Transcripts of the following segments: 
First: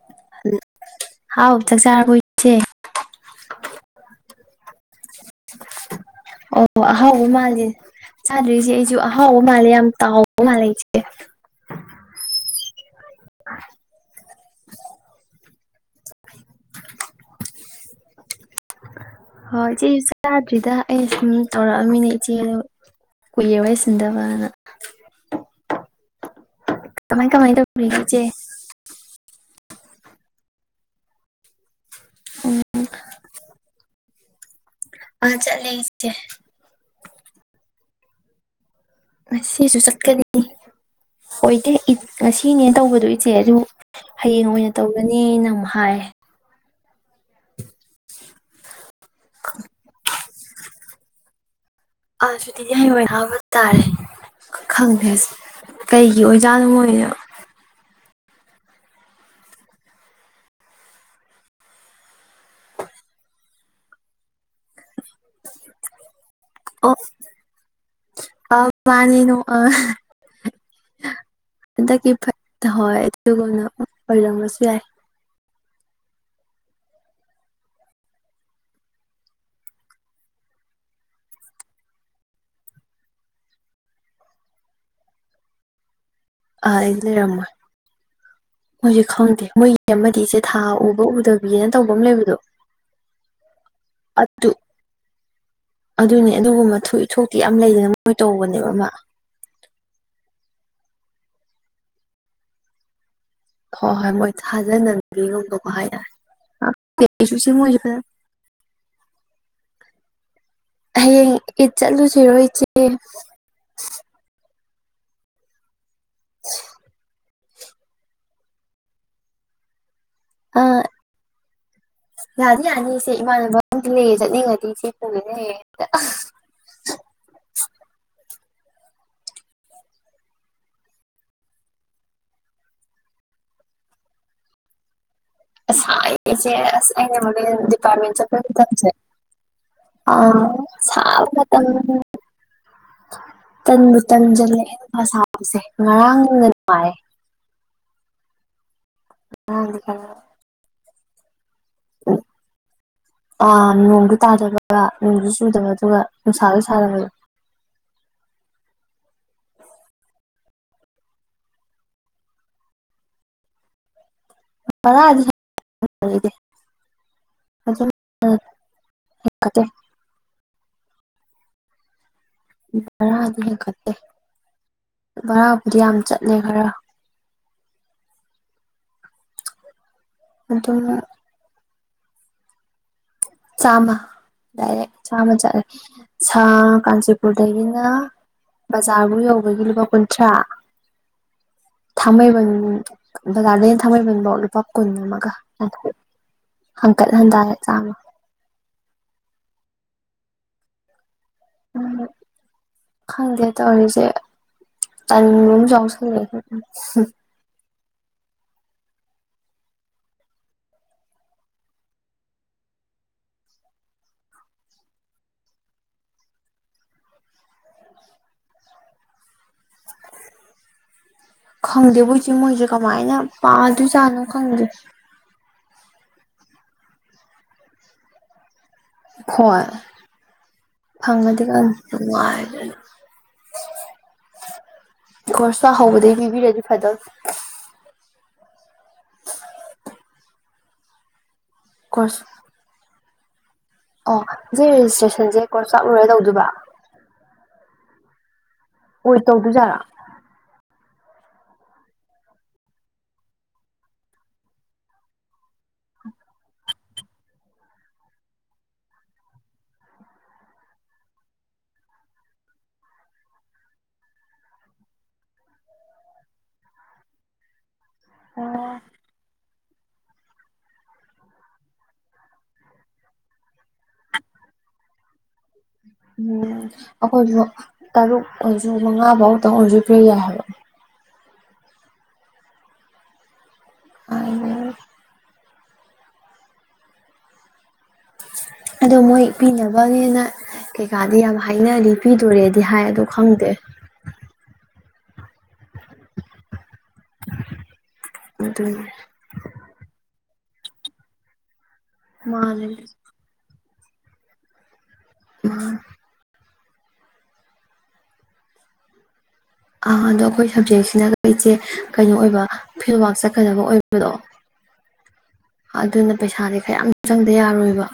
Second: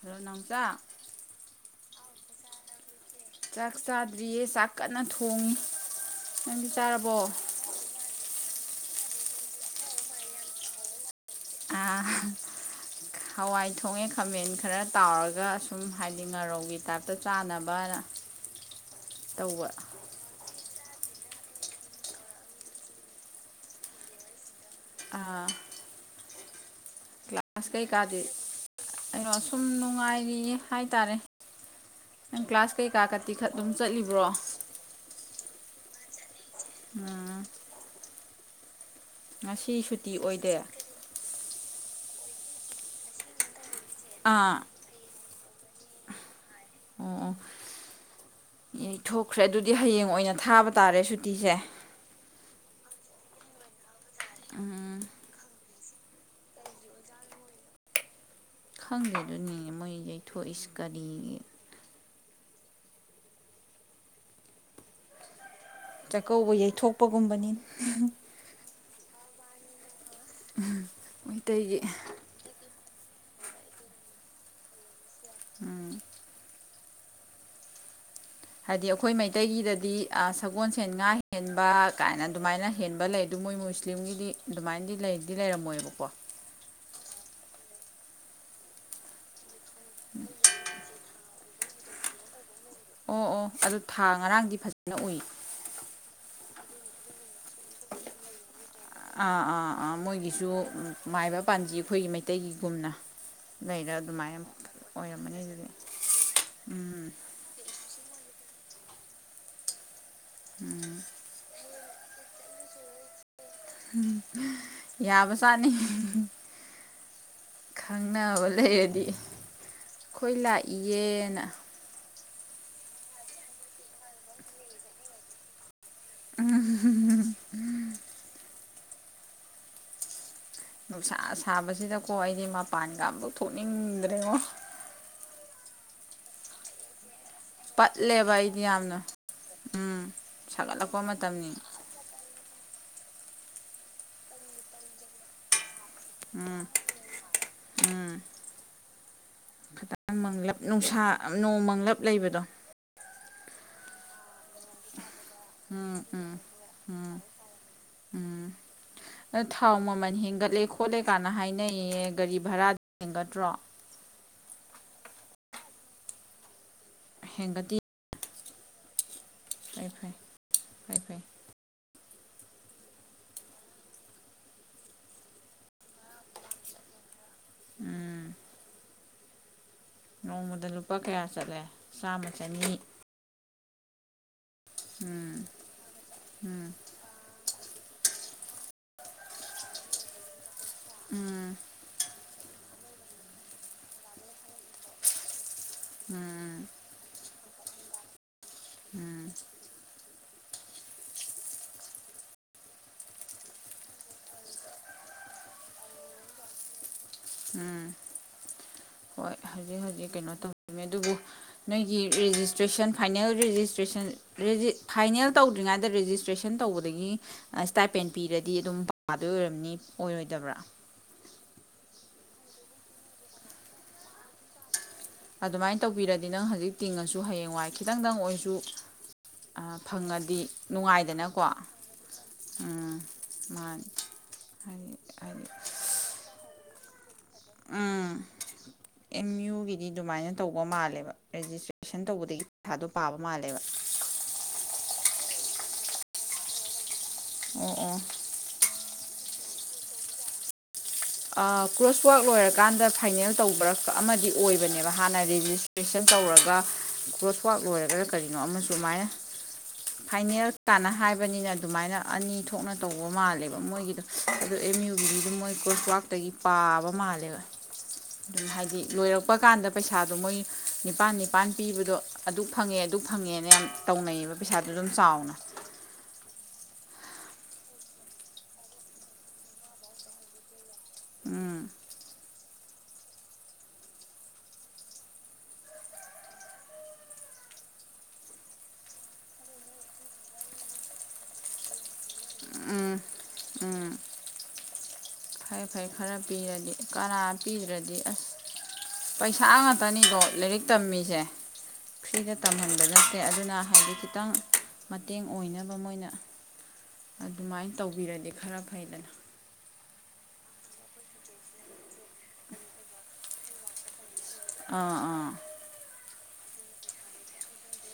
hello ꯅꯥꯎꯆꯥ ꯍꯥꯎ ꯆꯥꯛ ꯆꯥꯥꯔꯕꯣ ꯏꯆꯦ ꯆꯥꯛꯆꯥꯗ꯭ꯔꯤꯌꯦ ꯆꯥꯛ ꯀꯟꯅ ꯊꯣꯡꯉꯤ ꯑꯣ ꯅꯪꯗꯤ ꯆꯥꯔꯕꯣ ꯑꯍꯥꯎꯕ ꯃꯥꯜꯂꯦ ꯆꯥꯗ꯭ꯔꯤ ꯏꯆꯦ ꯑꯩꯁꯨ ꯍꯥꯎ ꯃꯥꯂꯦ ꯌꯥꯝ ꯇꯥꯎ ꯃꯥꯜꯂꯦ ꯏꯆꯦ ꯍꯋꯥꯏ ꯊꯣꯡꯉꯦ ꯈꯥꯃꯦꯟ ꯈꯔ ꯇꯥꯎꯔꯒ ꯁꯨꯝ ꯍꯥꯏꯗꯤ ꯉꯥꯔꯧꯒꯤ ꯇꯥꯏꯞꯇ ꯆꯥꯅꯕꯅ ꯍꯣꯏ ꯇꯧꯕ ꯏꯆꯦ ꯑꯩꯁꯨ ꯆꯥꯗ꯭ꯔꯤꯗ ꯑꯩ ꯁꯨꯝ ꯇꯧꯔꯛꯑꯃꯤꯅꯦ ꯏꯆꯦꯗꯣ ꯀꯨꯏꯔꯦ ꯋꯥꯏꯁꯤꯟꯗꯕꯅ ꯑꯥ ꯀꯃꯥꯏ ꯀꯃꯥꯏ ꯀ꯭ꯂꯥꯁ ꯇꯧꯔꯤꯒꯦ ꯀꯩꯀꯥꯗꯤ ꯏꯆꯦ ꯑꯩꯅꯣ ꯁꯨꯝ ꯅꯨꯡꯉꯥꯏꯔꯤꯌꯦ ꯍꯥꯏꯇꯥꯔꯦ ꯅꯪ ꯎꯝ ꯀ꯭ꯂꯥꯁ ꯀꯩꯀꯥ ꯀꯥꯇꯤ ꯈ ꯑꯗꯨꯝ ꯆꯠꯂꯤꯕ꯭ꯔꯣ ꯑ ꯆꯠꯂꯦ ꯏꯆꯦ ꯎꯝ ꯉꯁꯤꯁꯨ ꯉꯁꯤ ꯁꯨꯇꯤ ꯆꯠꯀꯅꯤꯅꯤ ꯑꯣꯏꯗꯦ ꯑꯥ ꯑꯣꯏꯗꯦ ꯏꯗ ꯉꯁꯤꯅꯦ ꯇꯧꯒꯗꯣꯏ ꯏꯆꯦ ꯑꯗꯨ ꯍꯌꯦꯡ ꯑꯣ ꯑꯣꯏꯅ ꯇꯧꯒꯅꯤ ꯅꯃꯨꯛ ꯍꯥꯏ ꯑꯣ ꯑꯣ ꯌꯩꯊꯣꯛꯈ꯭ꯔꯦ ꯑꯗꯨꯗꯤ ꯍꯌꯦꯡ ꯑꯣꯏꯅ ꯊꯥꯕ ꯇꯥꯔꯦ ꯁꯨꯇꯤꯁꯦ ꯑ ꯁꯨꯇꯤꯁꯦ ꯍꯌꯦꯡ ꯑꯣꯢꯅꯥ ꯊꯥꯕ ꯇꯥꯔꯦ ꯎꯝ ꯈꯪꯗꯦꯁꯤ ꯀꯩꯒꯤ ꯑꯣꯏꯖꯥꯠꯅ ꯑꯣꯏꯅ ꯈꯪꯗꯦꯗꯨꯅꯤ ꯃꯣꯏ ꯌꯩꯊꯣꯛꯏꯁꯤ ꯀꯔꯤꯒꯤ ꯆꯥꯛꯀꯧꯕ ꯑꯣ ꯌꯩꯊꯣꯛꯄꯒꯨꯝꯕꯅꯤ ꯑ [unintelligible] ꯃꯩꯇꯩꯒꯤ ꯍꯟꯗꯛꯀꯤ [unintelligible] ꯑꯗꯨꯒꯅ ꯑꯣꯏꯔꯝꯕꯁꯨ ꯌꯥꯏ ꯎꯝ ꯍꯥꯏꯗꯤ ꯑꯩꯈꯣꯏ ꯃꯩꯇꯩꯒꯤꯗꯗꯤ ꯁꯒꯣꯜꯁꯦꯟ ꯉꯥ ꯍꯦꯟꯕ ꯀꯥꯏꯅ ꯑꯗꯨꯃꯥꯏꯅ ꯍꯦꯟꯕ ꯂꯩ ꯑꯗꯨ ꯃꯣꯏ ꯃꯨꯁꯂꯤꯝꯒꯤꯗꯤ ꯑꯗꯨꯃꯥꯏꯅꯗꯤ ꯂꯩꯗꯤ ꯂꯩꯔꯝꯃꯣꯏꯕꯀꯣ ꯂꯩꯔꯝꯃꯣꯏ ꯃꯣꯏꯖꯦ ꯈꯪꯗꯦ ꯑꯃꯗꯤꯁꯦ ꯊꯥ ꯎ ꯎꯗꯕꯤꯅ ꯇꯧꯕ ꯑꯃ ꯂꯩꯕꯗꯣ ꯑꯣ ꯑꯣ ꯑꯗꯨ ꯊꯥ ꯑꯗꯨ ꯉꯔꯥꯡꯗꯤ ꯐꯖꯅ ꯎꯏ ꯑꯗꯨꯅꯦ ꯑꯗꯨꯒꯨꯝꯕ ꯊꯣꯛꯏ ꯊꯣꯛꯣꯛꯇꯦ ꯌꯥꯝ ꯂꯩꯗꯅ ꯃꯣꯏ ꯇꯧꯕꯅꯦꯕ ꯑꯃ ꯑꯥ ꯑꯥ ꯑꯥ ꯃꯣꯏꯒꯤꯁꯨ ꯃꯥꯏꯕ ꯄꯥꯟꯖꯤ ꯑꯩꯈꯣꯏꯒꯤ ꯃꯩꯇꯩꯒꯤꯒꯨꯝꯅ ꯍꯣꯏ ꯂꯩꯔ ꯍꯣꯏ ꯃꯣꯏ ꯑꯗꯨꯃꯥꯏꯅ ꯊꯥꯖꯅꯕꯤ ꯑꯣꯏꯔꯝꯃꯅꯤ ꯒꯨꯝꯕꯀꯣ ꯑꯗꯨꯗꯤ ꯍꯥꯏꯇꯥꯔꯦ ꯎꯝ ꯈꯪꯗꯦ ꯃꯣꯏꯁꯨ ꯍꯌꯦꯡ ꯏꯠ ꯆꯠꯂꯨꯁꯤꯔꯣ ꯏꯆꯦ ꯎꯝ ꯌꯥꯕꯖꯥꯠꯅꯤ [inaudible] ꯈꯪꯅꯕ ꯂꯩꯔꯗꯤ ꯈꯣꯏ ꯑ ꯂꯥꯛꯏꯌꯦꯅ ꯌꯥꯅꯤ ꯌꯥꯅꯤ ꯏꯆꯦ ꯏꯃꯟꯅꯕ ꯑꯃꯝꯒꯤꯅꯦ ꯆꯠꯅꯤꯡꯉꯗꯤ ꯏꯆꯦ ꯄꯨꯗꯣꯏꯅꯦ ꯍꯌꯦꯡ ꯍꯦꯛꯇ ꯎꯝ ꯅꯨꯡꯁꯥ ꯁꯥꯕꯁꯤꯗꯀꯣ ꯑꯩꯗꯤ ꯃꯄꯥꯟꯒ ꯑꯃꯨꯛ ꯊꯣꯛꯅꯤꯡꯗ꯭ꯔꯦꯉꯣ ꯑꯁꯥꯏꯁꯦ ꯑꯁꯦꯡ ꯗꯤꯄꯥ꯭ꯔꯠꯄꯦꯟꯇ ꯄꯠꯂꯦꯕ ꯆꯠꯄ ꯑꯩꯗꯤ ꯃꯇꯝꯁꯦ ꯌꯥꯝꯅ ꯎꯝ ꯑꯪ ꯁꯥꯒꯠꯂꯛꯄ ꯁꯥꯕꯥ ꯃꯇꯝꯅꯤ ꯃꯇꯝ ꯇꯟꯕꯨ ꯇꯟꯖꯜꯂꯛ ꯑꯦ ꯅꯨꯡꯁꯥ ꯁꯥꯕꯁꯦ ꯉꯔꯥꯡꯅ ꯎꯝ ꯅꯨꯡꯡꯥꯏꯌꯦ ꯎꯝ ꯈꯤꯇꯪ ꯃꯪꯂꯞ ꯅꯨꯡꯁꯥ ꯅꯣꯡ ꯃꯪꯂꯞ ꯂꯩꯕꯗꯣ ꯑꯗꯨ ꯇꯥꯗꯣꯏꯔꯕ ꯅꯣꯡꯁꯨ ꯆꯨꯗꯕ ꯎꯝ ꯑꯗꯨꯒ ꯎꯝ ꯅꯨꯡꯁꯥꯁꯨ ꯁꯥꯗꯕꯗꯣ ꯎꯝ ꯎꯝ ꯊꯥꯎ ꯃꯃꯜ ꯍꯦꯟꯒꯠꯂꯦ ꯈꯣꯠꯂꯦ ꯀꯥꯟꯅ ꯍꯥꯏꯅꯩꯌꯦ ꯒꯥꯔꯤ ꯚꯔꯥꯗ ꯍꯦꯟꯒꯠꯇ꯭ꯔꯣ ꯚꯔꯥꯗꯤ ꯍꯦꯡꯒꯠꯗꯤ ꯑꯣ [inaudible] [inaudible] ꯚꯔꯥꯗꯤ ꯍꯦꯟꯀꯠꯇꯦ ꯚꯔꯥꯕꯨꯗꯤ ꯌꯥꯝ ꯆꯠꯂꯦ ꯈꯔ ꯎꯝ ꯅꯣꯡꯃꯗ ꯑꯗꯨꯝ ꯂꯨꯄꯥ ꯀꯌꯥ ꯆꯠꯂꯦ ꯆꯥꯝꯃ ꯆꯅꯤ ꯆꯥꯃ ꯗꯥꯏꯔꯦꯛ ꯆꯥꯃ ꯎꯝ ꯆꯠꯂꯦ ꯎꯝ ꯁꯥꯔ ꯀꯥꯟꯆꯤꯄꯨꯔꯗꯒꯤꯅꯦ ꯕꯖꯥꯔꯕꯨ ꯌꯧꯕꯒꯤ ꯂꯨꯄꯥ ꯀꯨꯟꯊ꯭ꯔꯥ ꯎꯝ ꯊꯥꯡꯃꯩꯕꯟ ꯕꯖꯥꯔꯗꯒꯤ ꯊꯥꯡꯃꯩꯕꯟꯐꯧ ꯂꯨꯄꯥ ꯀꯨꯟ ꯑꯃꯒ ꯎꯝ ꯍꯡꯀꯠ ꯍꯟꯇꯥ ꯆꯥꯃ ꯎꯝ ꯎꯝ ꯈꯪꯗꯦ ꯇꯧꯔꯤꯁꯦ ꯇꯟꯒꯨꯝꯁꯨ ꯆꯥꯎꯎꯁꯜꯂꯦ ꯎꯝ ꯍꯣꯏ ꯍꯧꯖꯤꯛ ꯍꯧꯖꯤꯛ ꯀꯩꯅꯣ ꯇꯧꯗꯅꯤ ꯑꯗꯨꯕꯨ ꯅꯣꯏꯒꯤ ꯔꯦꯖꯤꯁꯇ꯭ꯔꯦꯁꯟ ꯐꯥꯏꯅꯦꯜ ꯔꯦꯖꯤꯁꯇ꯭ꯔꯦꯁꯟ ꯐꯥꯏꯅꯦꯜ ꯇꯧꯗ꯭ꯔꯤꯉꯩꯗ ꯔꯦꯖꯤꯁꯇ꯭ꯔꯦꯁꯟ ꯇꯧꯕꯗꯒꯤ ꯏꯁ꯭ꯇꯥꯏꯄꯦꯟ ꯄꯤꯔꯗꯤ ꯑꯗꯨꯝ ꯑꯗꯨ ꯑꯣꯏꯔꯝꯅꯤ ꯑꯣꯏꯔꯣꯏꯗꯕ꯭ꯔꯥ ꯆꯦ ꯃꯣꯏꯁꯦ ꯀꯃꯥꯏꯅ ꯄꯥꯗꯣꯏꯖꯥꯠꯅꯣ ꯈꯪꯗꯦ ꯑꯗꯨꯃꯥꯏꯅ ꯇꯧꯕꯤꯔꯗꯤ ꯅꯪ ꯍꯧꯖꯤꯛ ꯇꯤꯡꯉꯁꯨ ꯍꯌꯦꯡꯋꯥꯏ ꯈꯤꯇꯪꯗꯪ ꯑꯣꯏꯁꯨ ꯍꯣꯏ ꯐꯪꯉꯗꯤ ꯅꯨꯡꯉꯥꯏꯗꯅꯀꯣ ꯐꯪꯉꯗꯤ ꯅꯨꯡꯉꯥꯏꯗꯅ ꯎꯝ ꯃꯥꯅꯤ ꯍꯥꯏꯗꯤ ꯍꯥꯏꯗꯤ ꯑ ꯎꯝ ꯑꯦꯝ ꯌꯨꯒꯤꯗꯤ ꯑꯗꯨꯃꯥꯏꯅ ꯇꯧꯕ ꯃꯥꯜꯂꯦꯕ ꯔꯦꯖꯤꯁꯇ꯭ꯔꯦꯁꯟ ꯀꯣꯔꯁ ꯇꯧꯕꯗꯒꯤ ꯄ ꯩꯁꯥꯗꯣ ꯄꯥꯕ ꯃꯥꯜꯂꯦꯕ ꯑꯣ ꯁꯤ ꯔꯦꯖꯤꯁꯇ꯭ꯔꯦꯁꯟꯁꯦ ꯀ꯭ꯔꯣꯔꯆ ꯇꯥꯛ ꯂꯣꯏꯔ ꯇꯧꯗꯣꯏꯕ ꯑꯣ ꯑꯣ ꯑꯣꯏ ꯇꯧꯗꯨꯖꯥꯠꯂꯥ ꯀ꯭ꯔꯣꯁꯋꯥꯛ ꯂꯣꯏꯔꯀꯥꯟꯗ ꯐꯥꯏꯅꯦꯜ ꯇꯧꯕꯔ ꯑꯃꯗꯤ ꯑꯣꯏꯕꯅꯦꯕ ꯍꯥꯟꯅ ꯔꯤꯖꯤꯁ ꯔꯤꯖꯤꯁꯇꯦꯁꯟ ꯇꯧꯔꯒ ꯀ꯭ꯔꯣꯁꯋꯥꯛ ꯂꯣꯏꯔꯒ ꯀꯔꯤꯅꯣ ꯑꯃꯁꯨꯃꯥꯏꯅ ꯐꯥꯏꯅꯦꯜ ꯇꯥꯟꯅ ꯍꯥꯏꯕꯅꯤꯅ ꯑꯗꯨꯃꯥꯏꯅ ꯑꯅꯤ ꯊꯣꯛꯅ ꯇꯧꯕ ꯃꯥꯜꯂꯦꯕ ꯃꯣꯏꯒꯤꯗꯣ ꯑꯗꯣ ꯑꯦꯝ ꯌꯨꯒꯤꯒꯤꯗꯣ ꯃꯣꯏ ꯀꯣꯔ꯭ꯔꯣꯁꯋꯥꯛ ꯇꯒꯤ ꯄꯥꯕ ꯃꯥꯜꯂꯦꯕ ꯑꯗꯨꯝ ꯍꯥꯏꯗꯤ ꯂꯣꯏꯔꯛꯄ ꯀꯥꯟꯗ ꯄꯩꯁꯥꯗꯣ ꯃꯣꯏ ꯅꯤꯄꯥꯜ ꯅꯤꯄꯥꯟ ꯄꯤꯕꯗꯣ ꯑꯗꯨꯛ ꯐꯪꯉꯦ ꯑꯗꯨꯛ ꯐꯪꯉꯦꯅ ꯌꯥꯝ ꯇꯧꯅꯩꯌꯦꯕ ꯄꯩꯁꯥꯗꯨ ꯑꯗꯨꯝ ꯆꯥꯎꯅ ꯎꯝ ꯑꯩꯈꯣꯏꯁꯨ ꯇꯔꯨꯛ ꯑꯣꯏꯁꯨ ꯃꯉꯥ ꯐꯧꯗꯪ ꯑꯣꯏꯁꯨ ꯄꯤꯕ ꯌꯥꯏ ꯍꯥꯏꯕ ꯎꯝ ꯑ ꯑꯗꯣ ꯃꯣꯏ ꯄꯤꯅꯕꯅꯦꯅ ꯀꯩꯀꯥꯗꯤ ꯌꯥꯝ ꯍꯥꯏꯅꯔꯤ ꯄꯤꯗꯣꯔꯦꯗꯤ ꯍꯥꯏ ꯎꯝ ꯑꯗꯨ ꯈꯪꯗꯦ ꯎꯝ ꯐꯩ ꯐꯔꯩ ꯈꯔ ꯄꯤꯔꯗꯤ ꯀꯅꯥ ꯄꯤꯗ꯭ꯔꯗꯤ ꯑꯁ ꯑꯗꯨꯅꯦ ꯄꯩꯁꯥ ꯉꯥꯛꯇꯅꯤꯀꯣ ꯂꯥꯏꯔꯤꯛ ꯇꯝꯃꯤꯁꯦ ꯐ꯭ꯔꯤꯗ ꯃꯥꯅꯦ ꯇꯝꯍꯟꯕ ꯅꯠꯇꯦ ꯑꯗꯨꯅ ꯍꯥꯏꯗꯤ ꯈꯤꯇꯪ ꯃꯇꯦꯡ ꯃꯥꯅꯦ ꯑꯣꯏꯅꯕ ꯃꯣꯏꯅ ꯑꯗꯨꯃꯥꯏꯅ ꯇꯧꯕꯤꯔꯗꯤ ꯈꯔ ꯐꯩꯗꯅ ꯑꯥ ꯑꯗꯣ ꯑꯩꯈꯣꯏ ꯁꯕꯖꯦꯛꯁꯤꯅ ꯏꯆꯦ ꯀꯩꯅꯣ ꯑꯣꯏꯕ ꯐꯤꯜꯋ꯭ꯔꯥꯛ ꯆꯠꯀꯗꯕ ꯑꯣꯏꯕꯗꯣ ꯑꯥ ꯑꯥ ꯑꯗꯨꯅ ꯄꯩꯁꯥꯗꯤ ꯈꯔꯥ ꯌꯥꯝ ꯆꯪꯗ ꯌꯥꯔꯣꯏꯕ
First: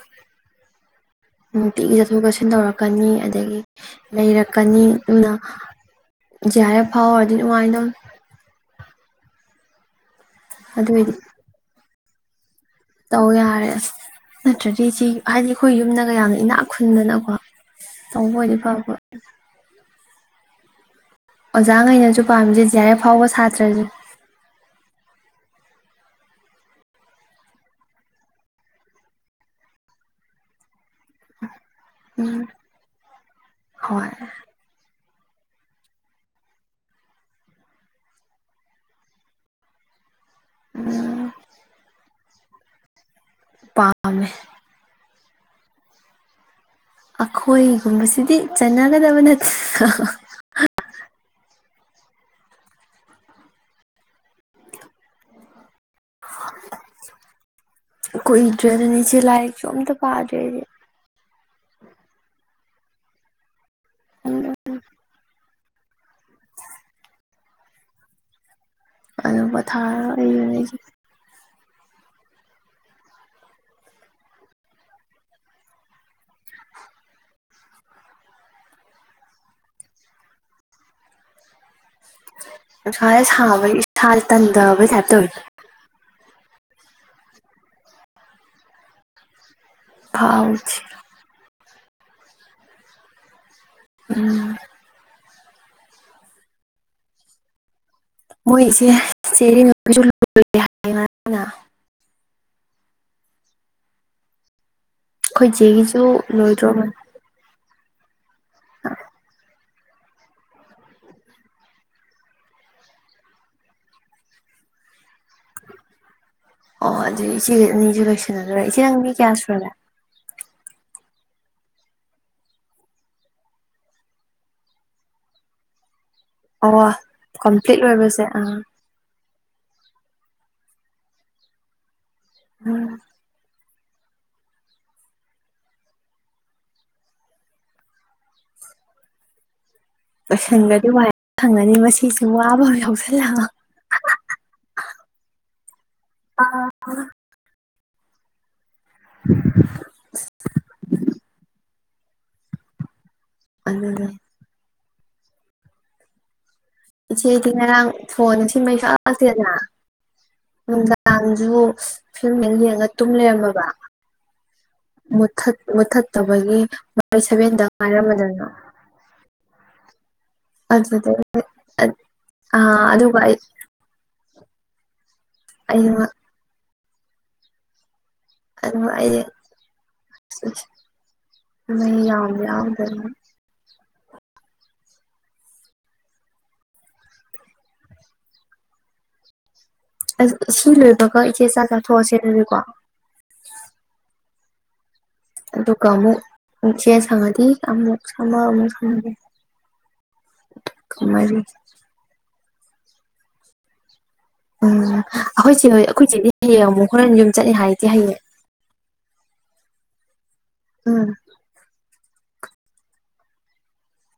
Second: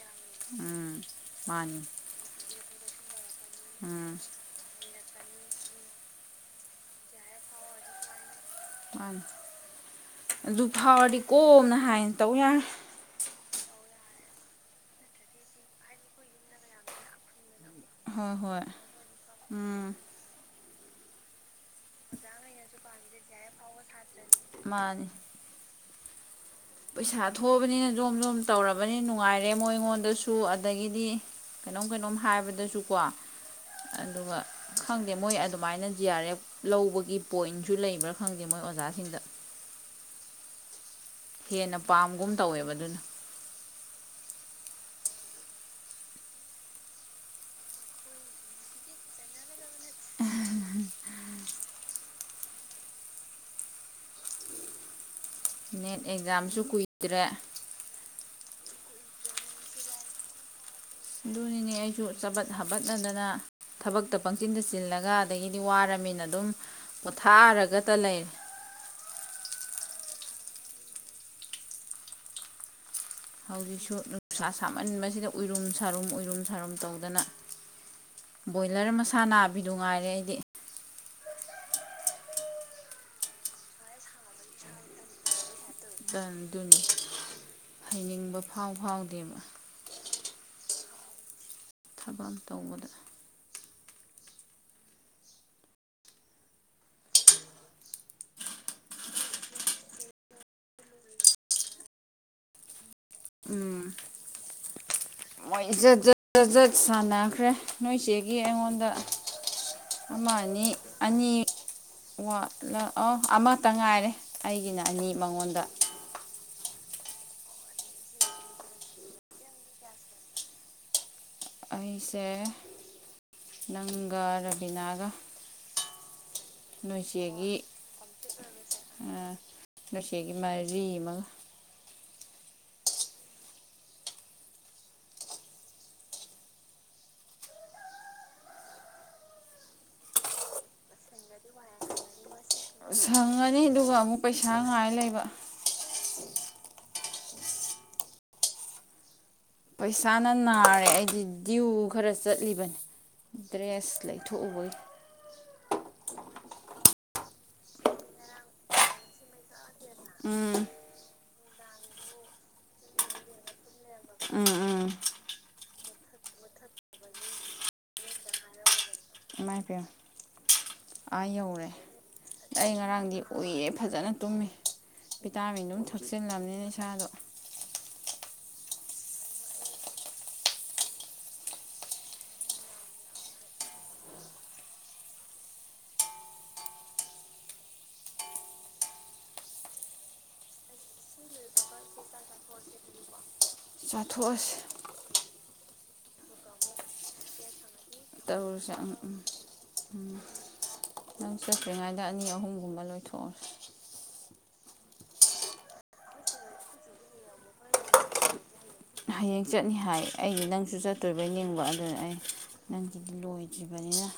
ꯎꯝ ꯃꯥꯅꯤ ꯅꯨꯡꯇꯤꯒꯤ ꯆꯊꯣꯛ ꯆꯁꯤꯟ ꯇꯧ ꯀꯅꯤ ꯑꯗꯒꯤ ꯎꯝ ꯂꯩꯔꯛꯀꯅꯤ ꯎ ꯖꯤꯑꯔꯑꯞ ꯐꯥꯎꯔꯗꯤ ꯅꯨꯡꯉꯥꯏꯗꯧꯅꯤ ꯑꯥꯡ ꯑꯗꯨ ꯑꯗꯨꯏꯗꯤ ꯐꯥꯎꯔꯗꯤ ꯀꯣꯝꯅ ꯍꯥꯏꯅ ꯇꯧ ꯌꯥ ꯇꯧ ꯌꯥꯔꯦ ꯑꯁ ꯅꯠꯇ꯭ꯔꯗꯤ ꯁꯤ ꯍꯥꯏꯗꯤ ꯑꯩꯈꯣꯏ ꯌꯨꯝꯗꯒ ꯌꯥꯝꯅ ꯏꯅꯥꯛ ꯈꯨꯟꯗꯅꯀꯣ ꯇꯧꯕ ꯍꯣꯏ ꯑꯣꯏꯗꯤ ꯍꯣꯏ ꯐꯕ ꯎꯝ ꯑꯣꯖꯥꯈꯩꯅꯁꯨ ꯄꯥꯝꯃꯤꯁꯦ ꯖꯔ ꯑꯦꯐ ꯐꯥꯎꯕ ꯁꯥꯇ꯭ꯔꯁꯦ ꯃꯥꯅꯤ ꯄꯩꯁꯥ ꯊꯣꯛꯑꯕꯅꯤꯅ ꯖꯣꯝ ꯖꯣꯝ ꯇꯧꯔꯕꯅꯤꯅ ꯅꯨꯡꯉꯥꯏꯔꯦ ꯃꯣꯏ ꯑꯩꯉꯣꯟꯗꯁꯨ ꯑꯗꯒꯤꯗꯤ ꯀꯩꯅꯣꯝ ꯀꯩꯅꯣꯝ ꯎꯝ ꯍꯥꯏꯕꯗꯁꯨꯀꯣ ꯍꯣꯏ ꯑꯗꯨꯒ ꯈꯪ ꯈꯪꯗꯦ ꯃꯣꯏ ꯑꯗꯨꯃꯥꯏꯅ ꯖꯤ ꯑꯥꯔ ꯑꯦꯐ ꯂꯧꯕꯒꯤ ꯄꯣꯏꯟꯁꯨ ꯂꯩꯕ꯭ꯔꯥ ꯈꯪꯗꯦ ꯃꯣꯏ ꯑꯣꯖꯥꯁꯤꯡꯗ ꯎꯝ ꯍꯦꯟꯅ ꯄꯥꯝꯒꯨꯝ ꯇꯧꯋꯦꯕ ꯑꯗꯨꯅ ꯄꯥꯝꯃꯦ ꯑꯩꯈꯣꯏꯒꯨꯝꯕꯁꯤꯗꯤ ꯆꯠꯅꯒꯗꯕ ꯅꯠꯇ [unintelligible] ꯅꯦꯠ ꯑꯦꯛꯖꯥꯝꯁꯨ ꯀꯨꯏꯗ꯭ꯔꯦ ꯀꯨꯏꯗ꯭ꯔꯦꯕꯅꯦ ꯏꯆꯦ ꯂꯥꯏꯔꯤꯛꯁꯨ ꯑꯝꯇ ꯄꯥꯗ꯭ꯔꯦ ꯑꯩꯗꯤ ꯑꯗꯨꯅꯤꯅꯦ ꯑꯩꯁꯨ ꯆꯄꯠ ꯍꯥꯄꯠꯅꯗꯅ ꯊꯕꯛꯇ ꯑꯗꯨꯅ ꯄꯪꯆꯤꯟꯗ ꯆꯤꯜꯂꯒ ꯑꯗꯒꯤ ꯗꯤ ꯋꯥꯔꯃꯤꯅ ꯑꯗꯨꯝ ꯄꯣꯊꯥꯔꯒꯇ ꯂꯩꯔꯦ ꯑꯗꯨꯒ ꯊꯥꯔꯒ ꯑꯩꯔ ꯑꯩꯁꯦ ꯍꯧꯖꯤꯛꯁꯨ ꯅꯨꯡꯁꯥ ꯁꯥꯃꯟꯕꯁꯤꯗ ꯎꯔꯨꯝ ꯁꯥꯔꯨꯝ ꯌꯨꯝ ꯁꯥꯔꯨꯝ ꯇꯧꯗꯅ ꯕꯣꯏꯂꯔ ꯃꯁꯥ ꯅꯥꯕꯤꯗꯨ ꯉꯥꯏꯔꯦ ꯑꯩꯗꯤ ꯅꯨꯪꯁꯖꯦ ꯁꯥꯕꯩ ꯏꯁꯥꯁꯦ ꯇꯟꯗꯕꯩ ꯇ꯭ꯌꯦꯞ ꯇꯣꯏ ꯑꯗꯨꯅꯤ ꯍꯩꯅꯤꯡꯕ ꯐꯥꯎ ꯐꯥꯎꯗꯦꯕ ꯐꯥꯎꯗꯦ ꯊꯕꯛ ꯇꯧꯕꯗ ꯎꯝ ꯃꯣꯏ ꯏꯆꯦ [unintelligible] ꯎꯝ ꯑꯩꯈꯣꯏ ꯃꯣꯏ ꯖꯠ ꯆꯦꯒꯤꯁꯨ ꯖꯠ ꯖꯠ ꯖꯠ ꯂꯣꯏꯗ꯭ꯔꯣꯕꯅꯦ ꯁꯥꯟꯅꯈ꯭ꯔꯦ ꯅꯣꯏꯆꯦꯒꯤ ꯑꯩꯉꯣꯟꯗ ꯑꯃ ꯑꯅꯤ ꯑꯅꯤ ꯑ ꯑꯃꯇ ꯉꯥꯏꯔꯦ ꯑꯩꯒꯤꯅ ꯑꯅꯤ ꯃꯉꯣꯟꯗ ꯑꯣ ꯑꯗꯨ ꯏꯆꯦꯅꯤꯁꯨ ꯂꯣꯏꯁꯟꯅꯗ ꯏꯆꯦ ꯅꯪ ꯃꯤ ꯀꯌꯥ ꯁꯨꯔꯒꯦ ꯑꯩꯁꯦ ꯅꯪꯒ ꯔꯕꯤꯅꯥꯒ ꯑꯣ ꯅꯣꯏꯆꯦꯒꯤ ꯀꯝꯄ꯭ꯂꯤꯠ ꯑꯣꯏꯕꯁꯦ ꯑꯥ ꯉꯁꯤꯒꯤ ꯃꯥꯏꯔꯤ ꯑꯃ ꯎꯝ [unintelligible] ꯂꯣꯏꯁꯟꯒꯔꯗꯤ ꯋꯥꯏ ꯑꯃ ꯁꯪꯉꯅꯤ ꯃꯁꯤꯁꯨ ꯋꯥꯕ ꯌꯥꯎꯁꯜꯂꯛꯑꯕ ꯁꯪꯉꯅꯤ ꯑꯗꯨꯒ ꯑꯃꯨꯛ ꯄꯩꯁꯥ ꯉꯥꯏ ꯂꯩꯕ ꯑ ꯄꯩꯁꯥꯅ ꯅꯥꯔꯦ ꯑꯩꯗꯤ ꯗꯤꯨ ꯈꯔ ꯆꯠꯂꯤꯕꯅꯤ ꯗ꯭ꯔꯦꯁ ꯑꯗꯨꯅꯦ ꯂꯩꯊꯣꯛꯑꯣꯕꯩ ꯏꯆꯦꯗꯤ ꯉꯔꯥꯡ ꯁꯣꯟꯅ ꯁꯤꯃꯩ ꯆꯥꯁꯤꯦꯗꯅ ꯎꯝ ꯃꯗꯥꯥꯡ ꯑꯗꯨꯕꯨ ꯐꯤꯂꯝꯗ ꯌꯦꯡꯉꯒ ꯇꯨꯝ ꯂꯩꯔꯝꯃꯕ ꯎꯝ ꯎꯝ ꯃꯨꯊꯠ ꯃꯨꯠꯊꯠꯇꯕꯒꯤ ꯃꯥ ꯁꯦꯚꯦꯟꯗ ꯉꯥꯏꯔꯝꯃꯗꯅ ꯀꯥꯏ ꯄꯌ ꯑꯗꯨꯗꯩ ꯑꯥ ꯌꯧꯔꯦ ꯑꯩ ꯑꯥ ꯉꯔꯥꯡꯗꯤ ꯑꯗꯨꯒ ꯑꯩ ꯎꯏꯌꯦꯦ ꯐꯖꯅ ꯇꯨꯝꯃꯤ ꯚꯤꯇꯥꯃꯤꯟ ꯑꯃꯝ ꯑꯩꯅ ꯊꯛꯆꯤꯟꯂꯝꯅꯤꯅ ꯑꯗꯣ ꯑ ꯑꯩ ꯃ ꯌꯥꯝ ꯌꯥꯎꯗꯅ ꯑ ꯁꯤ ꯂꯣꯏꯕꯒ ꯏꯆꯦ ꯏꯆꯥ ꯆꯥꯊꯣꯛꯑꯁꯦꯅꯔꯦꯀꯣ ꯆꯥꯊꯣꯛꯑꯁꯤꯦ ꯇ ꯀꯃꯨꯆꯦ ꯁꯉꯗꯤ ꯇꯔꯨꯨꯔꯁꯦ ꯎꯝ ꯎꯝ ꯎꯝ ꯅꯪ ꯃꯔꯤ ꯆꯠꯇ꯭ꯔꯤꯉꯩꯗ ꯑꯅꯤ ꯑꯍꯨꯝ ꯒꯨꯝꯕ ꯂꯣꯏꯊꯣꯛꯑ ꯎꯝ ꯑꯩꯈꯣꯏꯁꯦ ꯍꯣꯏ ꯑꯩꯈꯣꯏꯁꯤꯗꯤ ꯍꯌꯦꯡ ꯑꯃꯨꯛ ꯍꯣꯔꯦꯟ ꯌꯨꯝ ꯆꯠꯂꯦ ꯍꯥꯏꯁꯦ ꯍꯌꯦꯡ ꯍꯌꯦꯡ ꯆꯠꯅꯤ ꯍꯥꯏ ꯑꯩꯗꯤ ꯅꯪꯁꯨ ꯎꯝ ꯆꯠꯇꯣꯏꯕꯩ ꯅꯤꯡꯕ ꯑꯗꯨꯅ ꯑꯩ ꯅꯪꯒꯤꯗꯤ ꯂꯣꯏꯗ꯭ꯔꯤꯕꯅꯤꯅ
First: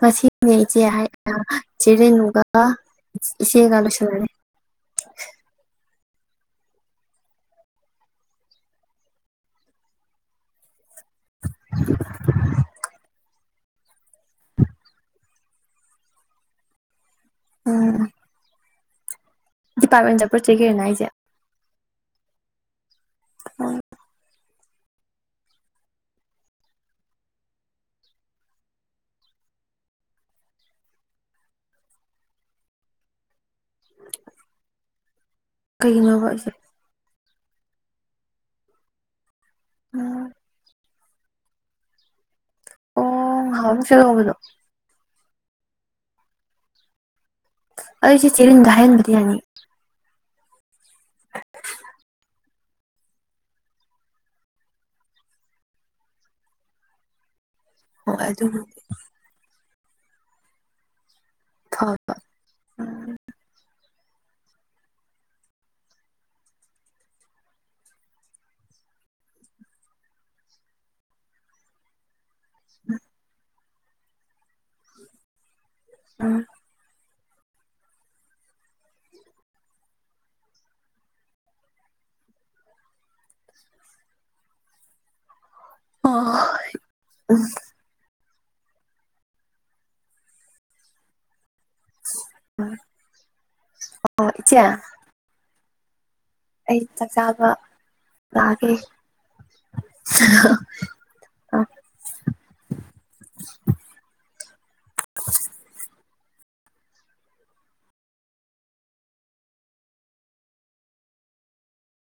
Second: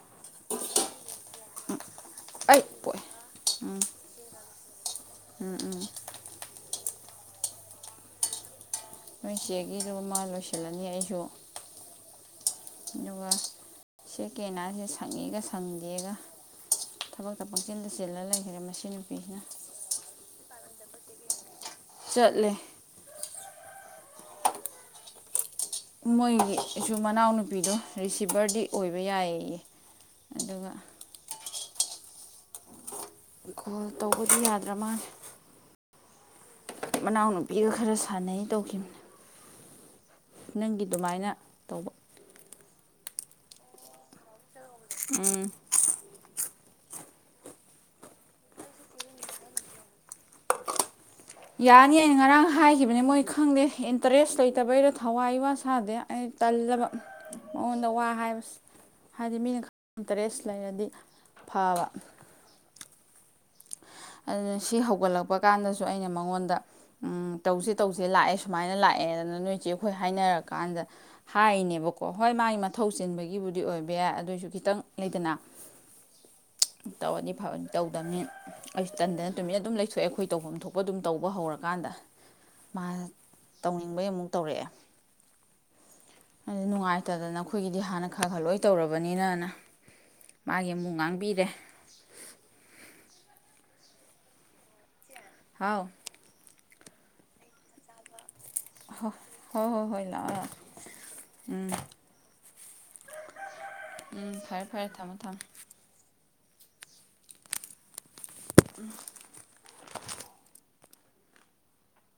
ꯃꯁꯤꯁꯤꯦ ꯍꯥꯏ ꯆꯦꯔꯦ ꯅꯨꯅꯨꯡꯒ ꯑꯩ ꯄꯣꯛꯑꯦ ꯏꯆꯦ ꯀꯂꯁꯗꯅꯦ ꯅꯣꯏ ꯆꯦꯒꯤꯗꯨ ꯃꯥ ꯂꯣꯏꯁꯤꯜꯂꯅꯤ ꯑꯩ ꯌꯣ ꯑꯗꯨꯒ ꯁꯦ ꯀꯦꯅꯥꯁꯦ ꯁꯪꯉꯤꯒ ꯁꯪꯗꯦꯒ ꯊꯕꯛꯇ ꯄꯪꯆꯤꯟꯗ ꯆꯤꯜꯂꯒ ꯂꯩꯈ꯭ꯔꯦ ꯃꯁꯤ ꯆꯅ ꯄꯤꯅ ꯗꯤꯄꯥꯔꯠꯃꯦꯟꯗ ꯄꯨꯔꯆꯈꯤꯕꯅ ꯑꯩꯁꯦ ꯆꯠꯂꯦ [unintelligible] ꯃꯣꯏꯒꯤꯁꯨ ꯃꯅꯥꯎꯅꯨꯄꯤꯗꯣ ꯔꯤꯁꯤꯚꯔꯗꯤ ꯑꯣꯏꯕ ꯌꯥꯏꯌꯦꯌꯦ ꯑꯗꯨꯒ ꯀꯣꯜ ꯇꯧꯕꯗꯤ ꯌꯥꯗ꯭ꯔ ꯃꯥꯂꯦ ꯀꯩꯅꯣꯕ [unintelligible] ꯃꯅꯥꯎꯅꯨꯄꯤꯒ ꯈꯔ ꯁꯥꯟꯅꯩ ꯇꯧꯈꯤꯕꯅꯤ ꯎꯝ ꯑꯗꯨꯃꯥꯏꯅ ꯇꯧꯕ ꯑꯣ ꯉꯍꯟꯃꯨꯛ ꯆꯠꯂꯨꯕꯗꯨ ꯎꯝ ꯑꯩ [unintelligible] ꯍꯥꯏꯍꯟꯕꯗꯤ ꯌꯥꯅꯤ ꯌꯥꯅꯤ ꯑꯩꯅ ꯉꯔꯥꯡ ꯍꯥꯏꯈꯤꯕꯅꯤ ꯃꯣꯏ ꯈꯪꯗꯦ ꯏꯟꯇꯔꯦꯁ ꯂꯩꯇꯕꯩꯔꯥ ꯊꯧꯋꯥ ꯏꯋꯥ ꯁꯥꯗꯦ ꯑꯩ ꯇꯜꯂꯕ ꯃꯉꯣꯟꯗ ꯋꯥ ꯍꯣꯏ ꯍꯥꯏꯕꯁꯤ ꯑꯗꯨꯕꯨ ꯍꯥꯏꯗꯤ ꯃꯤꯅ ꯏꯟꯇꯔꯦꯁ ꯂꯩꯔꯗꯤ ꯐꯥꯕ ꯐꯕ ꯎꯝ ꯑꯗꯨꯅ ꯁꯤ ꯍꯧꯒꯠꯂꯛꯄ ꯀꯥꯟꯗꯁꯨ ꯑꯩꯅ ꯃꯉꯣꯟꯗ ꯇꯧꯁꯦ ꯇꯧꯁꯦ ꯂꯥꯛꯑꯦ ꯁꯨꯃꯥꯏꯅ ꯂꯥꯛꯑꯦꯗꯅ ꯅꯣꯏꯆꯦ ꯑꯩꯈꯣꯏ ꯍꯥꯏꯅꯔꯀꯥꯟꯗ ꯍꯥꯏꯔꯤꯅꯦꯕꯀꯣ ꯍꯣꯏ ꯃꯥꯒꯤ ꯃꯊꯧ ꯆꯤꯟꯕꯒꯤꯕꯨꯗꯤ ꯑꯣꯏ ꯕꯌꯥꯏ ꯑꯗꯨꯑꯣꯏꯁꯨ ꯈꯤꯇꯪ ꯂꯩꯗꯅ ꯎꯝ ꯇꯧꯔꯗꯤ ꯐꯕꯅꯤ ꯇꯧꯗꯃꯤꯅ ꯑꯩꯁꯨ ꯇꯟꯗꯅ ꯇꯨꯃꯤꯟꯅ ꯑꯗꯨꯝ ꯂꯩꯊꯣꯛꯑꯦ ꯑꯩꯈꯣꯏ ꯇꯧꯐꯝ ꯊꯣꯛꯄ ꯑꯗꯨꯝ ꯇꯧꯕ ꯍꯧꯔꯀꯥꯟꯗ ꯃꯥ ꯇꯧꯅꯤꯡꯕꯩ ꯑꯃꯨꯛ ꯇꯧꯔꯛꯑꯦ ꯑꯣ ꯑꯩꯗꯤ ꯅꯨꯡꯉꯥꯏꯇꯗꯅ ꯑꯩꯈꯣꯏꯒꯤꯗꯤ ꯍꯥꯟꯅ ꯈ ꯈꯥ ꯈꯥꯂꯣꯏ ꯇꯧꯔꯕꯅꯤꯅꯅ ꯃꯥꯒꯤ ꯑꯃꯨꯛ ꯉꯥꯡꯕꯤꯔꯦ ꯑꯣ ꯏꯆꯦ ꯍꯥꯎ ꯑꯩ ꯆꯥꯛꯆꯥꯕ ꯂꯛꯑꯒꯦ [inaudible] ꯍꯣ ꯍꯣꯏ ꯍꯣꯏ ꯍꯣꯏ ꯂꯥꯛꯑꯣ ꯂꯥꯛꯑꯣ ꯎꯝ ꯎꯝ ꯐꯔꯦ ꯐꯔꯦ ꯊꯝꯃꯣ ꯊꯝꯃꯣ [unintelligible]